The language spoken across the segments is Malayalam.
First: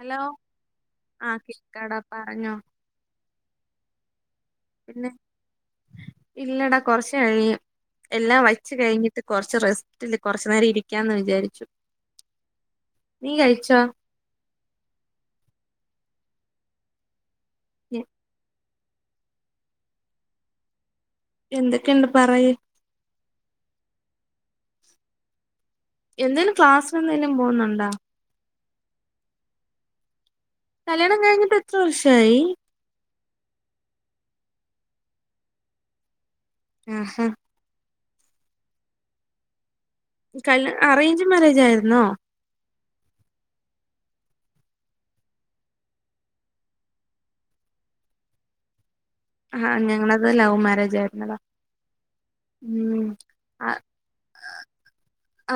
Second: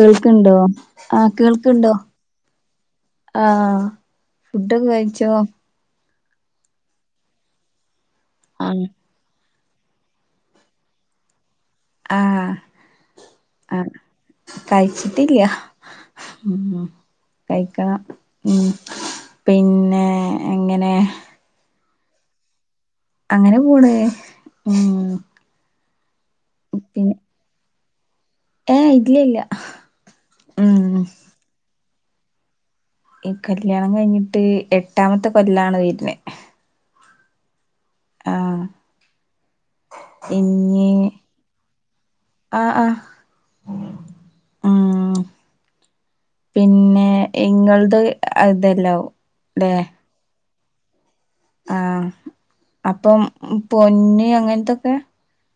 ഹലോ ആഹ് ആ കേൾക്കണ്ടോ കേക്കാടാ പറഞ്ഞോ ആഹ് ഫുടൊക്കെ പിന്നെ കഴിച്ചോ ഇല്ലടാ കുറച്ച് കഴിയും എല്ലാം വച്ച് ആഹ് കഴിഞ്ഞിട്ട് കുറച്ച് കുറച്ച് റെസ്റ്റല്ലേ കുറച്ച് നേരം ഇരിക്കാന്ന് വിചാരിച്ചു ആഹ് നീ കഴിച്ചോ ആഹ് കഴിച്ചിട്ടില്ല ഉ കൈക്കണം എ- ഉം പിന്നെ എങ്ങനെ എന്തൊക്കെയുണ്ട് പറയ് അങ്ങനെ പോണ് ഉം എന്തേലും ക്ലാസ്സിൽ എന്തേലും പോവുന്നുണ്ടാ ഏയ് ഇല്ലില്ല കല്യാണം കഴിഞ്ഞിട്ട് എത്ര വർഷായി ഈ കല്യാണം കഴിഞ്ഞിട്ട് എട്ടാമത്തെ കൊല്ലാണ് വീട്ടിലെ ആ ഹ ആഹ് കല് പിന്നെ അറേഞ്ച് മാരേജ് ആയിരുന്നോ ആഹ് ആഹ് ഉം പിന്നെ ഇങ്ങളത് അതല്ലൊ ആഹ് ഞങ്ങളത് ലൗ മാരേജ് ആയി ആഹ് അപ്പം പൊന്ന് അങ്ങനത്തൊക്കെ ആ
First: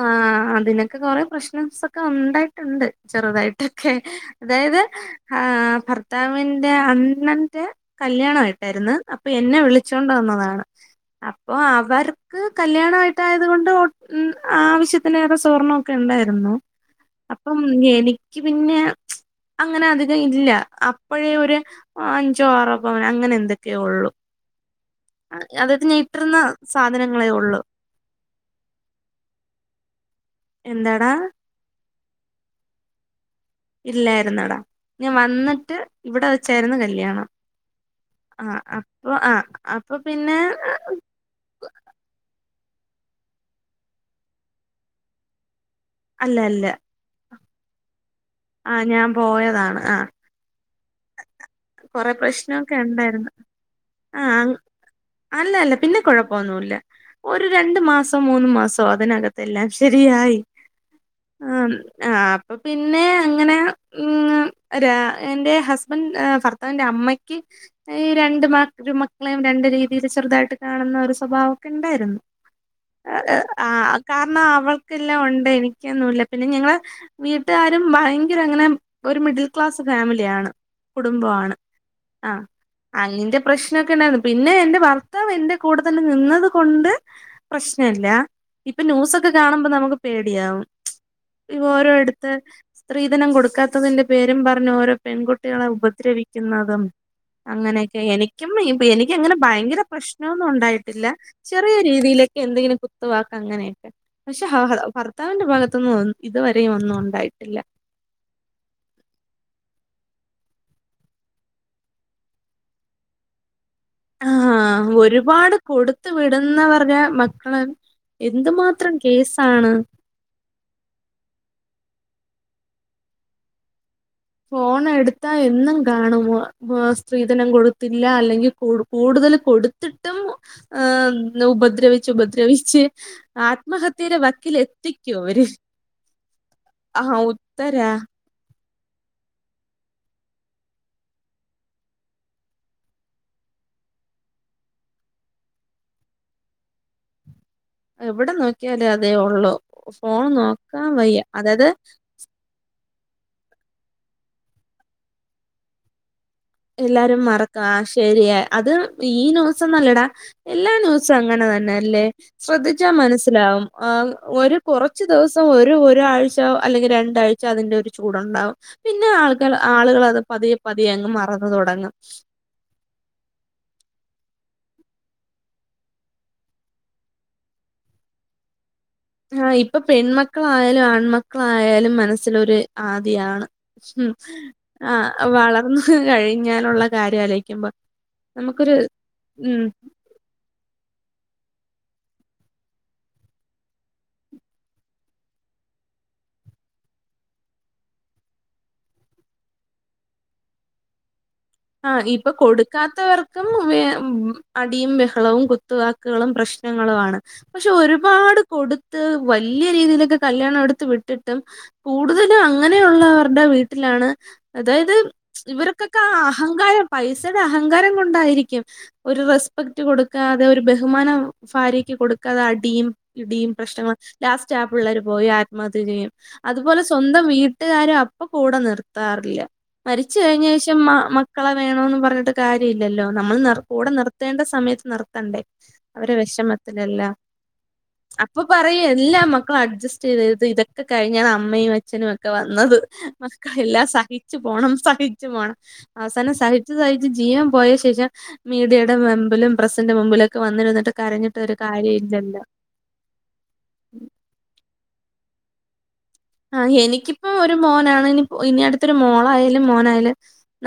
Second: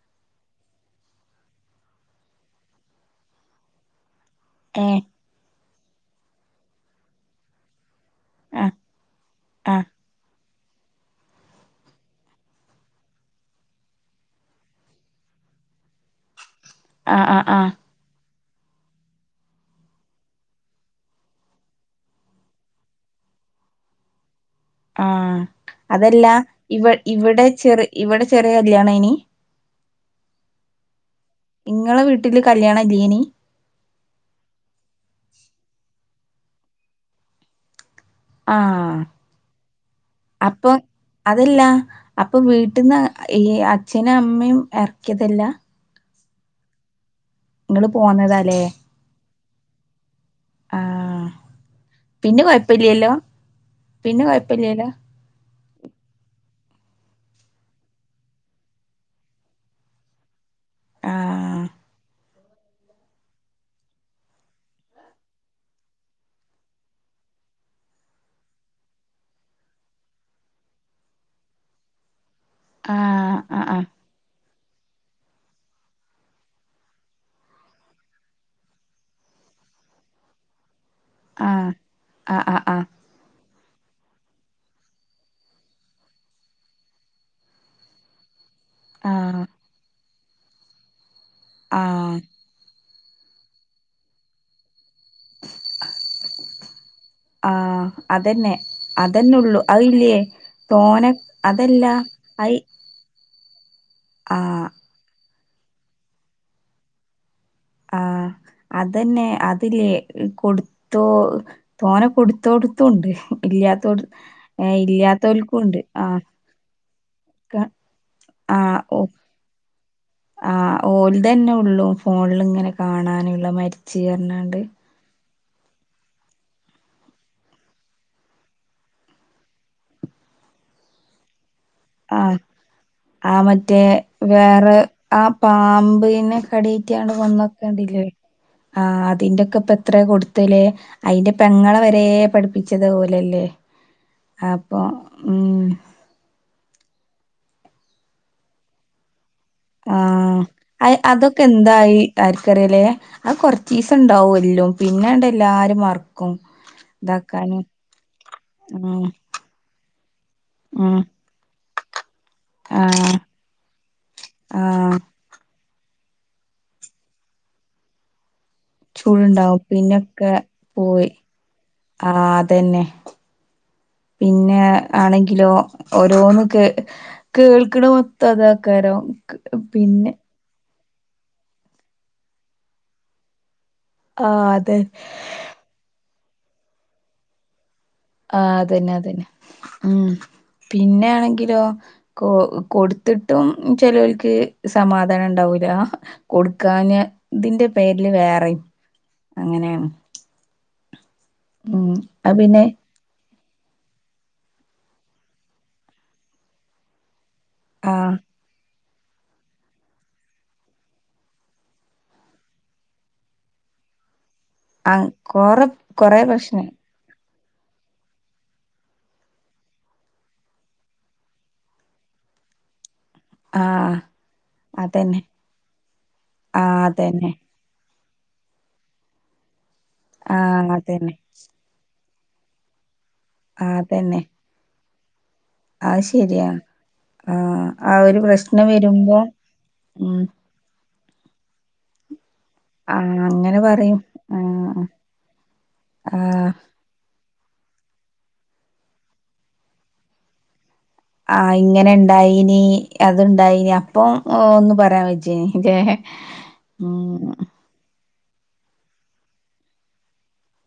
അതിനൊക്കെ കൊറേ പ്രശ്നംസ് ഒക്കെ ഉണ്ടായിട്ടുണ്ട് ചെറുതായിട്ടൊക്കെ അതായത് ആ ആ ഭർത്താവിന്റെ അണ്ണന്റെ കല്യാണമായിരുന്നു ആ യിരുന്നു അപ്പൊ എന്നെ ആ വിളിച്ചോണ്ട് വന്നതാണ് [inaudible] അപ്പോ അവർക്ക് കല്യാണമായിട്ടായത് കൊണ്ട് ആവശ്യത്തിന് ഏറെ സ്വർണമൊക്കെ ഉണ്ടായിരുന്നു ആ ആ അപ്പം എനിക്ക് പിന്നെ അങ്ങനെ അധികം ഇല്ല അപ്പഴേ ഒരു അഞ്ചോ ആറോ പവൻ അങ്ങനെ എന്തൊക്ക ഒക്കെ ഉള്ളൂ ആ അതല്ല ഇവ സാധനങ്ങളേ ഇവിടെ ഉള്ളു ചെറു ഇവിടെ ചെറിയ കല്യാണ ആയിനി എന്താടാ നിങ്ങളെ വീട്ടില് കല്യാണം ഇല്ലേനി ഇല്ലായിരുന്നടാ ഞാൻ വന്നിട്ട് ഇവിടെ വെച്ചായിരുന്നു കല്യാണം ആ അപ്പൊ ആ അപ്പൊ പിന്നെ അപ്പൊ വീട്ടുന്ന് ഈ അച്ഛനും അമ്മയും ഇറക്കിയതല്ല അല്ല അല്ല നിങ്ങള് ആ ഞാൻ പോയതാണ് ആ ആ കൊറെ പിന്നെ പ്രശ്നമൊക്കെ കൊഴപ്പില്ലല്ലോ ഉണ്ടായിരുന്നു ആ പിന്നെ കൊഴപ്പില്ലല്ലോ അല്ലല്ല പിന്നെ കുഴപ്പൊന്നുല്ല ഒരു രണ്ട് മാസോ മൂന്ന് മാസോ അതിനകത്ത് എല്ലാം ശരിയായി ആ ആ അ പിന്നെ അങ്ങനെ എന്റെ ഹസ് ഭർത്താവിന്റെ അമ്മയ്ക്ക്ഈ രണ്ടു മക്കളെയും രണ്ട് രീതിയിൽ ചെറുതായിട്ട് കാണ ന്ന ഒരു സ്വഭാവൊക്കെ ഉണ്ടായിരുന്നു ആ ആ ആ ആ കാരണം അവൾ ക്കെല്ലാം ഒണ്ട് എനിക്കൊന്നുമല്ല പിന്നെ ഞങ്ങള വീട്ടുകാരും ഭയങ്കര അങ്ങനെ ഒരു മിഡിൽ ക്ലാസ് ഫാമിലിയാണ് ആ കുടുംബമാണ് ആ അതിന്റെ പ്രശ്നൊക്കെ ഉണ്ടായിരുന്നു പിന്നെ എൻറെ ഭർത്താവ് എന്റെ കൂടെ തന്നെ നിന്നതു കൊണ്ട് പ്രശ്നല്ല ഇപ്പൊ ആ ന്യൂസൊക്കെ കാണുമ്പോ നമുക്ക് പേടിയാവും ഇ ആ ഓരോഇടുത്ത് സ്ത്രീധനം കൊടുക്കാത്തതിന്റെ പേരും പറഞ്ഞു ഓരോ പെൺകുട്ടികളെ ഉപദ്രവിക്കുന്നതും ആഹ് അങ്ങനെയൊക്കെ എനിക്കും അതന്നെ അതന്നെ എനിക്കങ്ങനെ ഉള്ളു ഭയങ്കര അതില്ലേ പ്രശ്നൊന്നും ഉണ്ടായിട്ടില്ല തോനെ ചെറിയ അതല്ല രീതിയില് അയി എന്തെങ്കിലും കുത്ത് വാക്കു അങ്ങനെയൊക്കെ പക്ഷെ ആഹ് ഭർത്താവിന്റെ ഭാഗത്തൊന്നും ഇതുവരെയും ഒന്നും ഉണ്ടായിട്ടില്ല ആ അതന്നെ അതില്ലേ കൊടുത്തോ തോനേ കൊടുത്തോടുത്തുണ്ട് ഇല്ലത്ത ആ ഒരുപാട് കൊടുത്ത ആഹ് വിടുന്നപറഞ്ഞ മക്കള ക എന്തുമാത്രം കേസാണ് ആ ഓല തന്നെ ഉള്ളൂ ഫോണിൽ ഇങ്ങനെ കാണാനുള്ള മരിച്ച് പറഞ്ഞാണ്ട് അതാ എന്നും കാണും സ്ത്രീധനം കൊടുത്തില്ല അല്ലെങ്കിൽ കൂടു കൂടുതൽ കൊടുത്തിട്ടും ആ ഉപ ആ ആ മറ്റേ ആത്മഹത്യയുടെ വക്കിൽ വേറെ എത്തിക്കും ആ അവര് പാമ്പിനെ കടി ആ [unintelligible] ഉത്തരാ വന്നൊക്കണ്ടില്ലേ ആ അതിന്റെക്കെ ഇപ്പ എത്ര കൊടുത്തല് അയിന്റെ പെങ്ങളെ വരെ പഠിപ്പിച്ചത് ഓലല്ലേ അപ്പൊ ഉം എവിടെ നോക്കിയാലും അതേ ഒള്ളു ആ അ അതൊക്കെ എന്തായി ആർക്കറിയാലേ അത് കൊറചീസം ഉണ്ടാവും എല്ലോം പിന്നെണ്ട് എല്ലാരും മറ എല്ലാരും മറക്കും ആ ശരിയാ അത് ഉം ഈ ന്യൂസെന്നല്ലാഡാ എല്ലാ ഉം ന്യൂസും അങ്ങനെ തന്നെ അല്ലേ ആ ശ്രദ്ധിച്ചാ മനസ്സിലാവും ആ ഒരു ആ കുറച്ചു ദിവസം ഒരു ഒരു ഒരാഴ്ച അല്ലെങ്കിൽ രണ്ടാഴ്ചോ അതിന്റെ ഒരു ചൂടുണ്ടാവും പിന്നെ ആൾക്കാ ചൂടുണ്ടാവും ആളുകൾ അത് പിന്നൊക്കെ പതിയെ പതിയെ പോയി അങ്ങ് മറന്ന ആ അതെന്നെ. പിന്നെ ആണെങ്കിലോ ഓരോന്ന് കേ കേൾക്ക്ണ മൊത്തം അതാ ആ ഇപ്പൊ പെൺമക്കളായാലും ആൺമക്കളായാലും മനസ്സിലൊര് ആദിയാണ് മ് ആഹ് അതെ ആ വളർന്ന് കഴിഞ്ഞാലുള്ള കാര്യം ആലോയ്ക്കുമ്പോ ആ അതെന്നെ അതെന്നെ മ്മ് പിന്നെ ആണെങ്കിലോ കൊ കൊടുത്തിട്ടും ചെലോൽക്ക് സമാധാനണ്ടാവൂല കൊട്ക്കാഞ്ഞാ ഇതിന്റെ പേരില് വേറെം അങ്ങനേണ് ആ ഇപ്പൊ കൊടുക്കാത്തവർ ക്കും അടിയും ബഹളവും കുത്തവാക്കുകളും പ്രശ്നങ്ങളുമാണ് പക്ഷെ ആഹ് ഒരുപാട് കൊട് ത്ത് വല്ല്യ രീതിയിലൊക്കെ കല്യാണടുത്ത് വിട്ട്ട്ടും കൂടുതലും അങ്ങനെയുള്ളവര്ടെ വീട്ടില ആണ് അതായത് ആഹ് കൊറെ ഇവർക്കൊക്കെ കൊറെ പ്രശ്നം അഹങ്കാരം പൈസ അഹങ്കാരം കൊണ്ടായിരിക്കും ഒരു റെസ്പെക്റ്റ് കൊടുക്കാതെ ഒരു ബഹുമാനം ഭാര്യക്ക് കൊടുക്ക [unintelligible] ഇടിയും പ്രശ്നങ്ങള് ആഹ് ലാസ്റ്റ് ആ പിള്ളേർ അതന്നെ പോയി ആത്മഹത്യ ചെയ്യും ആഹ് അതുപോലെ സ്വന്തം അതന്നെ വീട്ട്കാര അപ്പൊ കൂടെ നിർത്താറില്ല മരിച്ച് കഴിഞ്ഞ ആഹ് ശേഷം മാ അതന്നെ മ ണം ന്ന് പറ്ഞ്ഞിട്ട് കാര്യല്ലല്ലോ നമ്മൾ നിർ ആഹ് കൂടെ അതന്നെ നിർത്തേണ്ട സമയത്ത് നിർ ത്തണ്ടേ അത് അവരെ ശരിയാണ് വിഷമത്തിലല്ലാ ആഹ് ആ ഒരു അപ്പൊ പ്രശ്നം പറയ് വരുമ്പോ എല്ലാ മക്കളും ഉം അഡ്ജസ്റ്റെയ് ഇത് ഇതൊക്കെ കഴിഞ്ഞാൽ അമ്മയും അച്ഛനൊക്കെ ക്ക് വന്നത് ആഹ് അങ്ങനെ മക്കളെല്ലാം പറയും സഹിച്ചു പോണം ആഹ് സഹിച്ചു പോണം അവസാനം ആഹ് സഹിച്ചു സഹിച്ച് ജീവൻ പോയ ശേഷം മീഡിയയുടെ മുമ്പിലും പ്രസ്സിന്റെ മുമ്പിലൊക്കെ വന്നിരിന്ന്ട്ട് ആ ഇങ്ങനെണ്ടായീനീ അത്ണ്ടായിനി അപ്പൊ ഒന്ന് പറ്യാന് [unintelligible] ആ എനിക്കിപ്പം ഒരു മോനാണ്. ഇനി അടുത്തൊരു മോളായാലും മോനായാലും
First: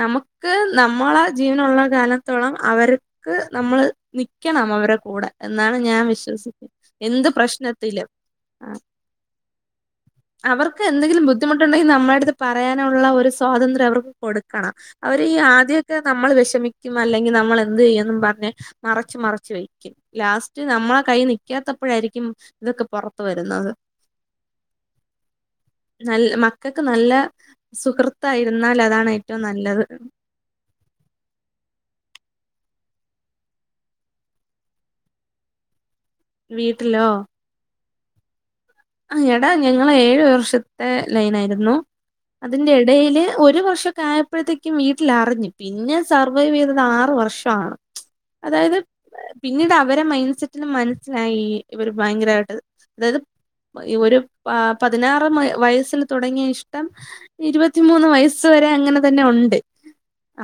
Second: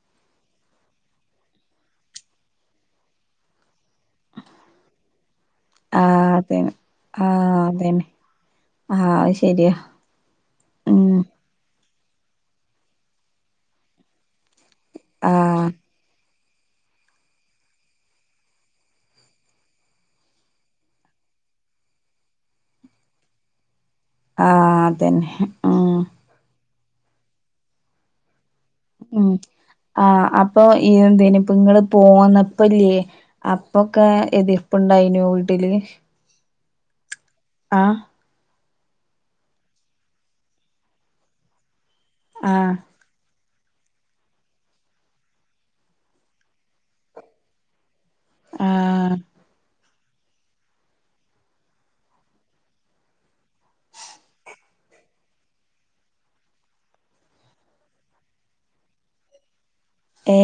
നമുക്ക് നമ്മളെ ജീവനുള്ള കാലത്തോളം അവർക്ക് നമ്മൾ നിക്കണം അവരെ കൂടെ. എന്നാണ് ഞാൻ ആഹ് വിശ്വസിക്കു അതന്നെ എന്ത് ആഹ് അതന്നെ പ്രശ്നത്തിലും. ആഹ് ശെരിയാ അവർക്ക് എന്തെങ്കിലും ബുദ്ധിമുട്ടുണ്ടെങ്കിൽ നമ്മളെടുത്ത് പറയാനുള്ള ഒരു സ്വാതന്ത്ര്യം അവർക്ക് കൊടുക്കണം. അവര് ഈ ആഹ് ആദ്യൊക്കെ നമ്മൾ വെശ് മിക്കും അല്ലെങ്കി നമ്മൾ എന്ത് ചെയ്യുംന്ന് പറ്ഞ്ഞ് മറച്ച് മറച്ച് വെക്കും ലാസ്റ്റ് നമ്മളെ കൈ നിക്കത്തി ത്തപ്പോഴായിരിക്കും ഇതൊക്കെ പൊറത്ത് വരുന്നത് ആ അതന്നെ മ്മ് ക്കക്ക് നല്ല സുഹൃത്തായി മ് ആ അപ്പൊ ഈ എന്തേനിപ്പം ങ്ങള് പോന്ന അപ്പല്ലേ അപ്പൊക്കെ എതിർപ്പുണ്ടായീനോ വീട്ടില് വീട്ടിലോ ആ ആ എടാ ഞങ്ങളേഴു വർഷത്തെ ലൈനായിരുന്നു ആഹ് അതിന്റെടയില് ഒരു വർഷക്കായപ്പോഴത്തേക്കും വീട്ടിലറിഞ്ഞ് പിന്നെ സർവൈവ് ചെയ്തത് ആറ് വർഷണ് അതായത് ആഹ് പിന്നീട് അവരെ മൈൻഡ്സെറ്റ്ൽ മന്സ്സിലായി ഇവര് ഭയങ്കരായ്ട്ട് അതായത് ഒരു പ പതിനാറ് വയസ്സിൽ തുടങ്ങിയ ഇഷ്ടം ഇരുവത്തിമൂന്ന് വയസ്സ് വെരെ അങ്ങനെ തന്നെ ഉണ്ട്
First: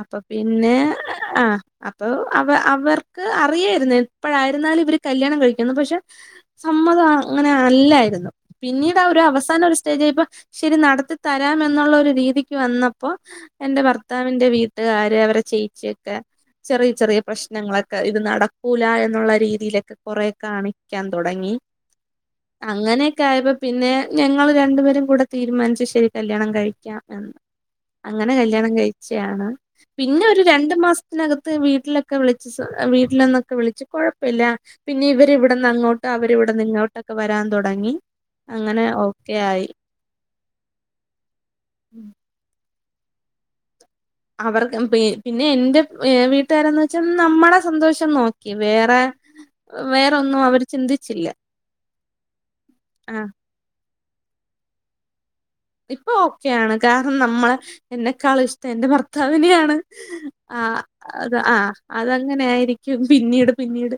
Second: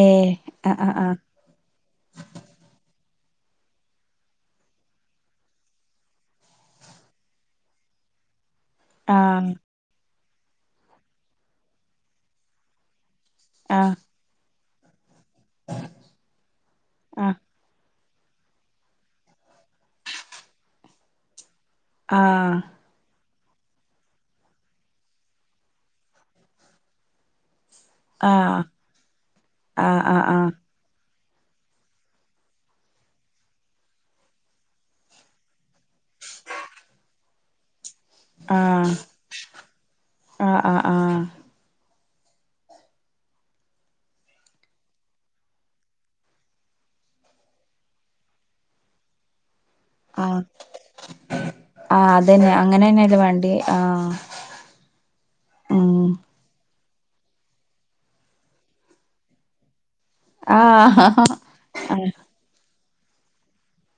അപ്പൊ പിന്നെ ആഹ് ആഹ് ആഹ് ആ അപ്പൊ അവ അവർ അറിയായ്ര്ന്നു എപ്പോഴായിരുന്നാലും ഇവർ കല്യാണം കഴിക്കുംന്ന് പക്ഷെ സമ്മതം അങ്ങനെ അല്ലായിര്ന്ന് പിന്നീടാ ഒരു ആഹ് അവസാന ഒരു സ്റ്റേജായപ്പോ ശെരി നടത്തിത്തരാമെന്നുള്ളൊരു രീതിക്ക് വന്ന പ്പോ എന്റെ ആഹ് ഭർത്താവിന്റെ വീട്ടുകാര് അവരെ ചേച്യൊക്കെ ചെറിയ ചെറിയ ആഹ് പ്രശ്നങ്ങളെ ഇത് നടക്കൂല എന്നുള്ള രീതിയിലൊക്കെ കൊറെ കാണിക്കാൻ തുടങ്ങി ആഹ് ക്കെ ആയപ്പോ പിന്നെ ഞങ്ങൾ രണ്ടുപേരും കൂടെ തീരുമാനിച്ചു ശെരി കല്യാണം കഴിക്കാം എന്ന് അങ്ങനെ ആഹ് കല്യാണം കഴിച്ചയാണ് പിന്നെ ആഹ് ഒരു ആഹ് രണ്ടു മാസം ത്തികത്ത് വീട്ടിലൊക്കെ വിളിച്ച് വീട്ടിലൊന്നൊക്കെ വിളിച്ച് കുഴപ്പമില്ല പിന്നെ ഇവരി ഇവിടന്ന് അങ്ങോട്ട് അവരിവിടെന്നിങ്ങോട്ടൊക്കെ വരാൻ തുടങ്ങി അങ്ങനെ ഓക്കെയായി. ആഹ ആഹ് ആഹ [unintelligible] അവർക്ക് പി പിന്നെ എന്റെ മ്ഇ വീട്ടുകാരന്ന് വെച്ചാ നമ്മട സന്തോഷം നോക്കി വേറെ [inaudible] ആ വേറൊന്നും അവര് ചിന്തിച്ചില്ല ആ അതന്നെ ആ അങ്ങനെന്നെല്ലേ വേണ്ട്യേ ആ ഇപ്പൊ ഓക്കെയാണ് കാരണം നമ്മളെ എന്നെക്കാളും ഇഷ്ടം എന്റെ ഭർത്താവിനെയാണ്. ആ ആഹ് അത് ആ അതങ്ങനേയിരിക്കും പിന്നീട് പിന്നീട്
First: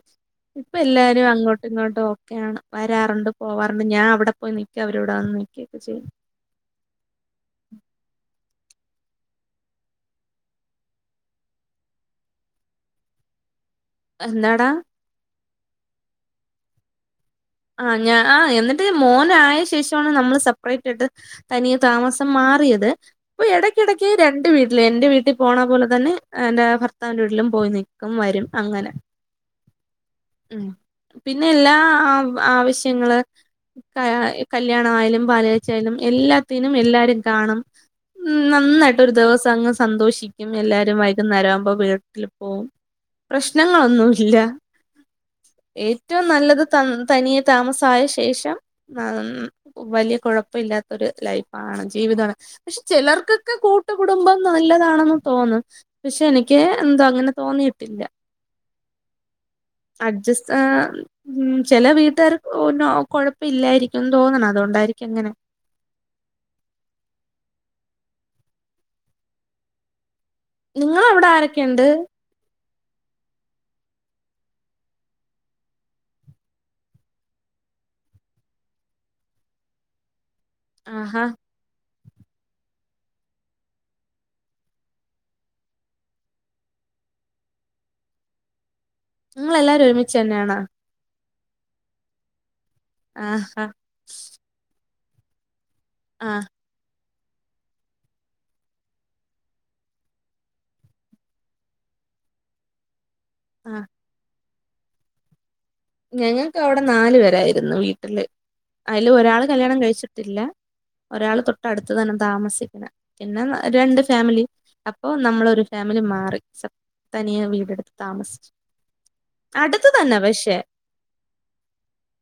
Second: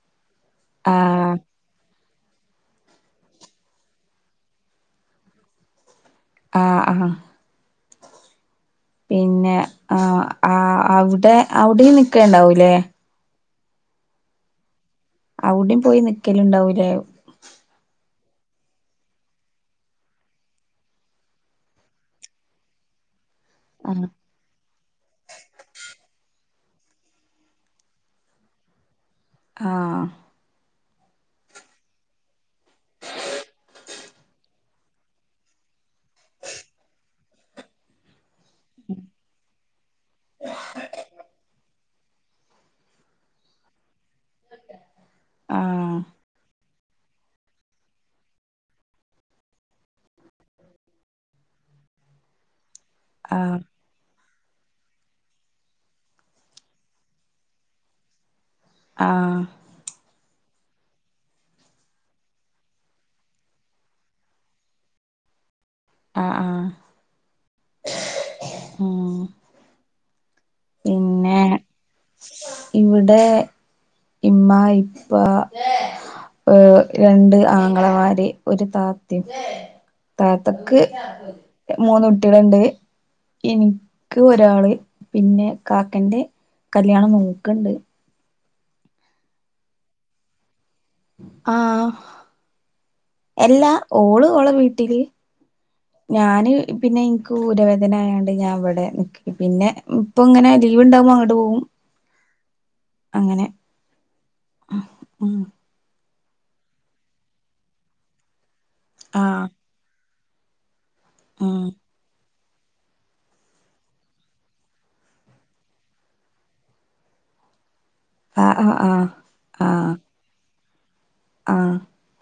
ഇപ്പൊ എല്ലാരും ആഹ് അങ്ങോട്ടും ഇങ്ങോട്ടും ഓ ക്കെയാണ് വരാറുണ്ട് പോവാറുണ്ട് ഞാ അവിടെ പോയി നിക്ക് അവരവിടെ വന്ന് നിക്ക്യക്കെ ചെയ്യും. ആ ആ പിന്നെ ആ ആ അവിടെ അവിടെയും നിക്കേണ്ടാവൂലേ എന്താടാ അവ്ടെയും പോയി നിക്ക്യലുണ്ടാവൂലേ ആ ഞാ ആ എന്നിട്ട് മോനായ ശേഷോണ് നമ്മള് സപ്പ്റേറ്റ് ആയിട്ട് തനിയെ താമസം മാ മാറിയത് പ്പൊ ആഹ് എടയ്ക്കിടയ്ക്ക് രണ്ട് വീട്ടില് എന്റെ വീട്ടിൽ പോണ പോലെ തന്നെ എന്റെ ഭർത്താവിന്റെ വീട്ടിലും പോയി നിക്കും വരും അങ്ങനെ ആ പിന്നെ എല്ലാ ആവ് ആവശ്യങ്ങള് ക [unintelligible] കല്യാണായാലും പാല് കാച്ചായാലും എല്ലാത്തിനും എല്ലാരും കാണും. ഉം നന്നായിട്ട് ഒരു ദിവസങ്ങ് സന്തോഷിക്കും എല്ലാരും വൈകുന്നേരാവുമ്പോ വീ ട്ടില് പോവും പ്രശ്നങ്ങളൊന്നുല്ല ആഹ് ഏറ്റവും നല്ലത് തന്ന് തനിയെ താമസായ ശേഷം [unintelligible] വലിയ കുഴപ്പില്ലാത്ത ഒരു ലൈഫാണ് ജീവി വിതാണ് പക്ഷെ ചിലർക്കൊക്കെ ആഹ് കൂട്ടു കുടുംബം നല്ലതാണെന്ന് തോന്നൺ പക്ഷെ എനിക്ക് എന്താ അങ്ങനെ തോന്നിയിട്ടില്ല. ആഹ് അഡ്ജസാ മ് ചെല വീട്ടുകാർ [unintelligible] കൊഴപ്പില്ലാരിക്കും ന്ന് തോന്നണ് അതുകൊണ്ടായിരിക്കും അങ്ങനെ ആഹ് ആഹ് ആ ഞിങ്ങളവ്ട ആരൊക്കെണ്ട് ഇവിടെ ഇമ്മ ഇപ്പ ഏഹ് രണ്ട് ആങ്ങളമാര് ഒരു താത്തെം താത്തക്ക് ആഹാ എ മൂന്ന് കുട്ടികളെണ്ട് എനിക്ക് ഒരാള് പിന്നെ കാക്കന്റെ കല്യാണം നോക്ക്ണ്ട് ഇങ്ങളെല്ലാരും ഒരുമിച്ചന്നെണാ ആഹ് ആഹാ എല്ലാ ഓള് ഓളെ വീട്ടില് ആഹ് ഞാന് പിന്നെ ഇ ക്കൂരവേദനായോണ്ട് ഞാൻ ഇവ്ടെ നിക്കു പിന്നെ ഇപ്പൊ ഇങ്ങനെ ലീവ് ഉണ്ടാവുമ്പോ അങ്ങോട്ട് പോകും അങ്ങനെ ആഹ് മ് ഉം ഞങ്ങക്ക് അവിടെ നാലു പേരായിരുന്നു വീട്ടില് അയില് ഒരാള് ആഹ് കല്യാണം കഴിച്ചിട്ട് ട്ടില്ല ഒരാള് ഉം തൊട്ടടുത്ത് തന്നെ താമസ് [unintelligible] പിന്നെ [unintelligible] രണ്ട് ഫാമിലി അപ്പൊ നമ്മളൊരു ഫാമിലി മാറി സപ് തനിയെ വീടെടുത്ത് താമസിച്ച് ആഹ് ആഹ് ആഹ് അടുത്ത് ആഹ് തന്നെ പക്ഷെ ആഹ്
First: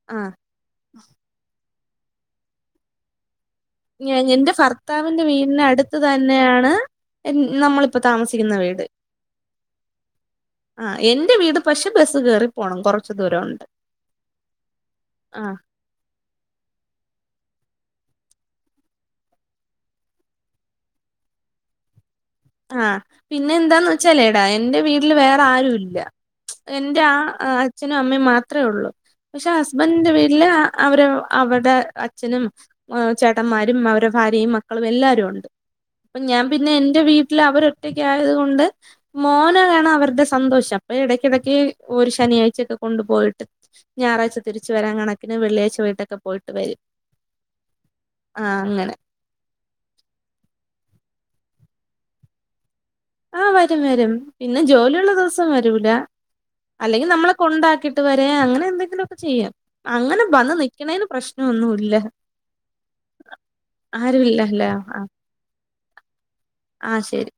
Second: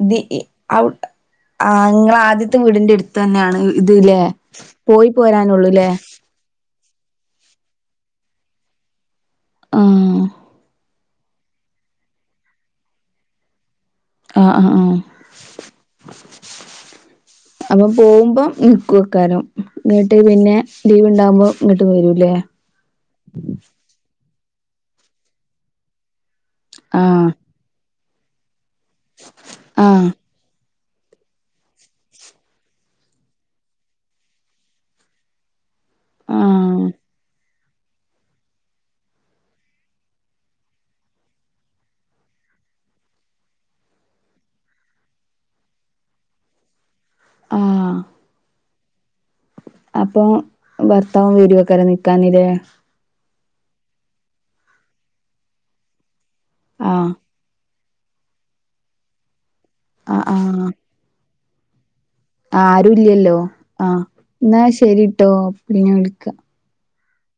ദി ആഹ് ഇ അവടെ ആ ഇങ്ങളെ ആദ്യത്തെ വീടിന്റെടുത്ത് തന്നെയാണ് ഇത് ല്ലേ [unintelligible] എന്റെ പോയി ഫറ്ത്താവിന്റെ പോരാനുള്ളൂല്ലേ വീടിനട്ത്ത് തന്നെയാണ് [unintelligible] നമ്മളിപ്പോ താമസിക്കുന്ന വീട് ആഹ് എന്റെ വീട് പക്ഷെ ബസ്സ് കേറി പോകണം കുറച്ച ദൂരം ഉണ്ട് ആ ആ ആ അപ്പൊ പോകുമ്പം നിക്കു യ്ക്കാരും ഇങ്ങോട്ട് പിന്നെ ലീവ് ഉണ്ടാവുമ്പോം ഇങ്ങോട്ട് വരൂല്ലേ ആ പിന്നെ എന്താന്ന് വച്ചാലേടാ എൻ്റെ വീട്ടില് വേറെ ആരുല്ല [unintelligible] എന്റെ ആഹ് ആ അച്ഛനും അമ്മയും മത്രേള്ളൂ പക്ഷെ ആഹ് ഹസ്സ്ബന്റെ വീട്ടില് ആ അവരെവ് അവ്ടെ അച്ഛനും [unintelligible] ചേട്ടന്മാരും അവരെ ഫാര്യയും മക്കളും എല്ലാരും ഒണ്ട് അപ്പൊ ഞാൻ പിന്നെ ആഹ് എൻ്റെ വീ അവര ഒറ്റക്ക ആയത് കൊൊണ്ട് മോനാണ് അവരുടെ സന്തോഷം അപ്പൊ ഇടക്കിടക്ക് ഒരു ശനിയ [unintelligible] കൊണ്ടു ഞാറാഴ്ച്ച തിരിച്ചുവരാൻ കാണക്ക് ന് വെളിയാഴ്ച്ച വയ്കിട്ടക്കെ പോയിവരും ആഹ് വരാ കണിന് വെള്ളിയാഴ്ച വീട്ടൊക്കെ പോയിട്ട് വരും ആഹ അങ്ങനെ അപ്പൊ ഭർത്താവും വീരൊക്കെരെ നിക്കാനില്ലേ ആ വരും വരും പിന്നെ ജോലിയുള്ള ദിവസം വരൂല അല്ലെങ്കിൽ ആഹ് നമ്മളെ കൊണ്ടാക്കിട്ട് ഇ വ അങ്ങനെ എന്തെങ്കിലുമൊക്കെ ചെയ്യാം അങ്ങനെ ആഹ് വന്ന് നിക്കക്കണേന് പ്രശ്നംൊന്നുമ ഇല്ല ആരുല്ലല്ലോ ആഹ എന്നാ ആരുല്ലല്ലോ ശരിട്ടോ പിന്നെ വിളിക്ക ആ ശരി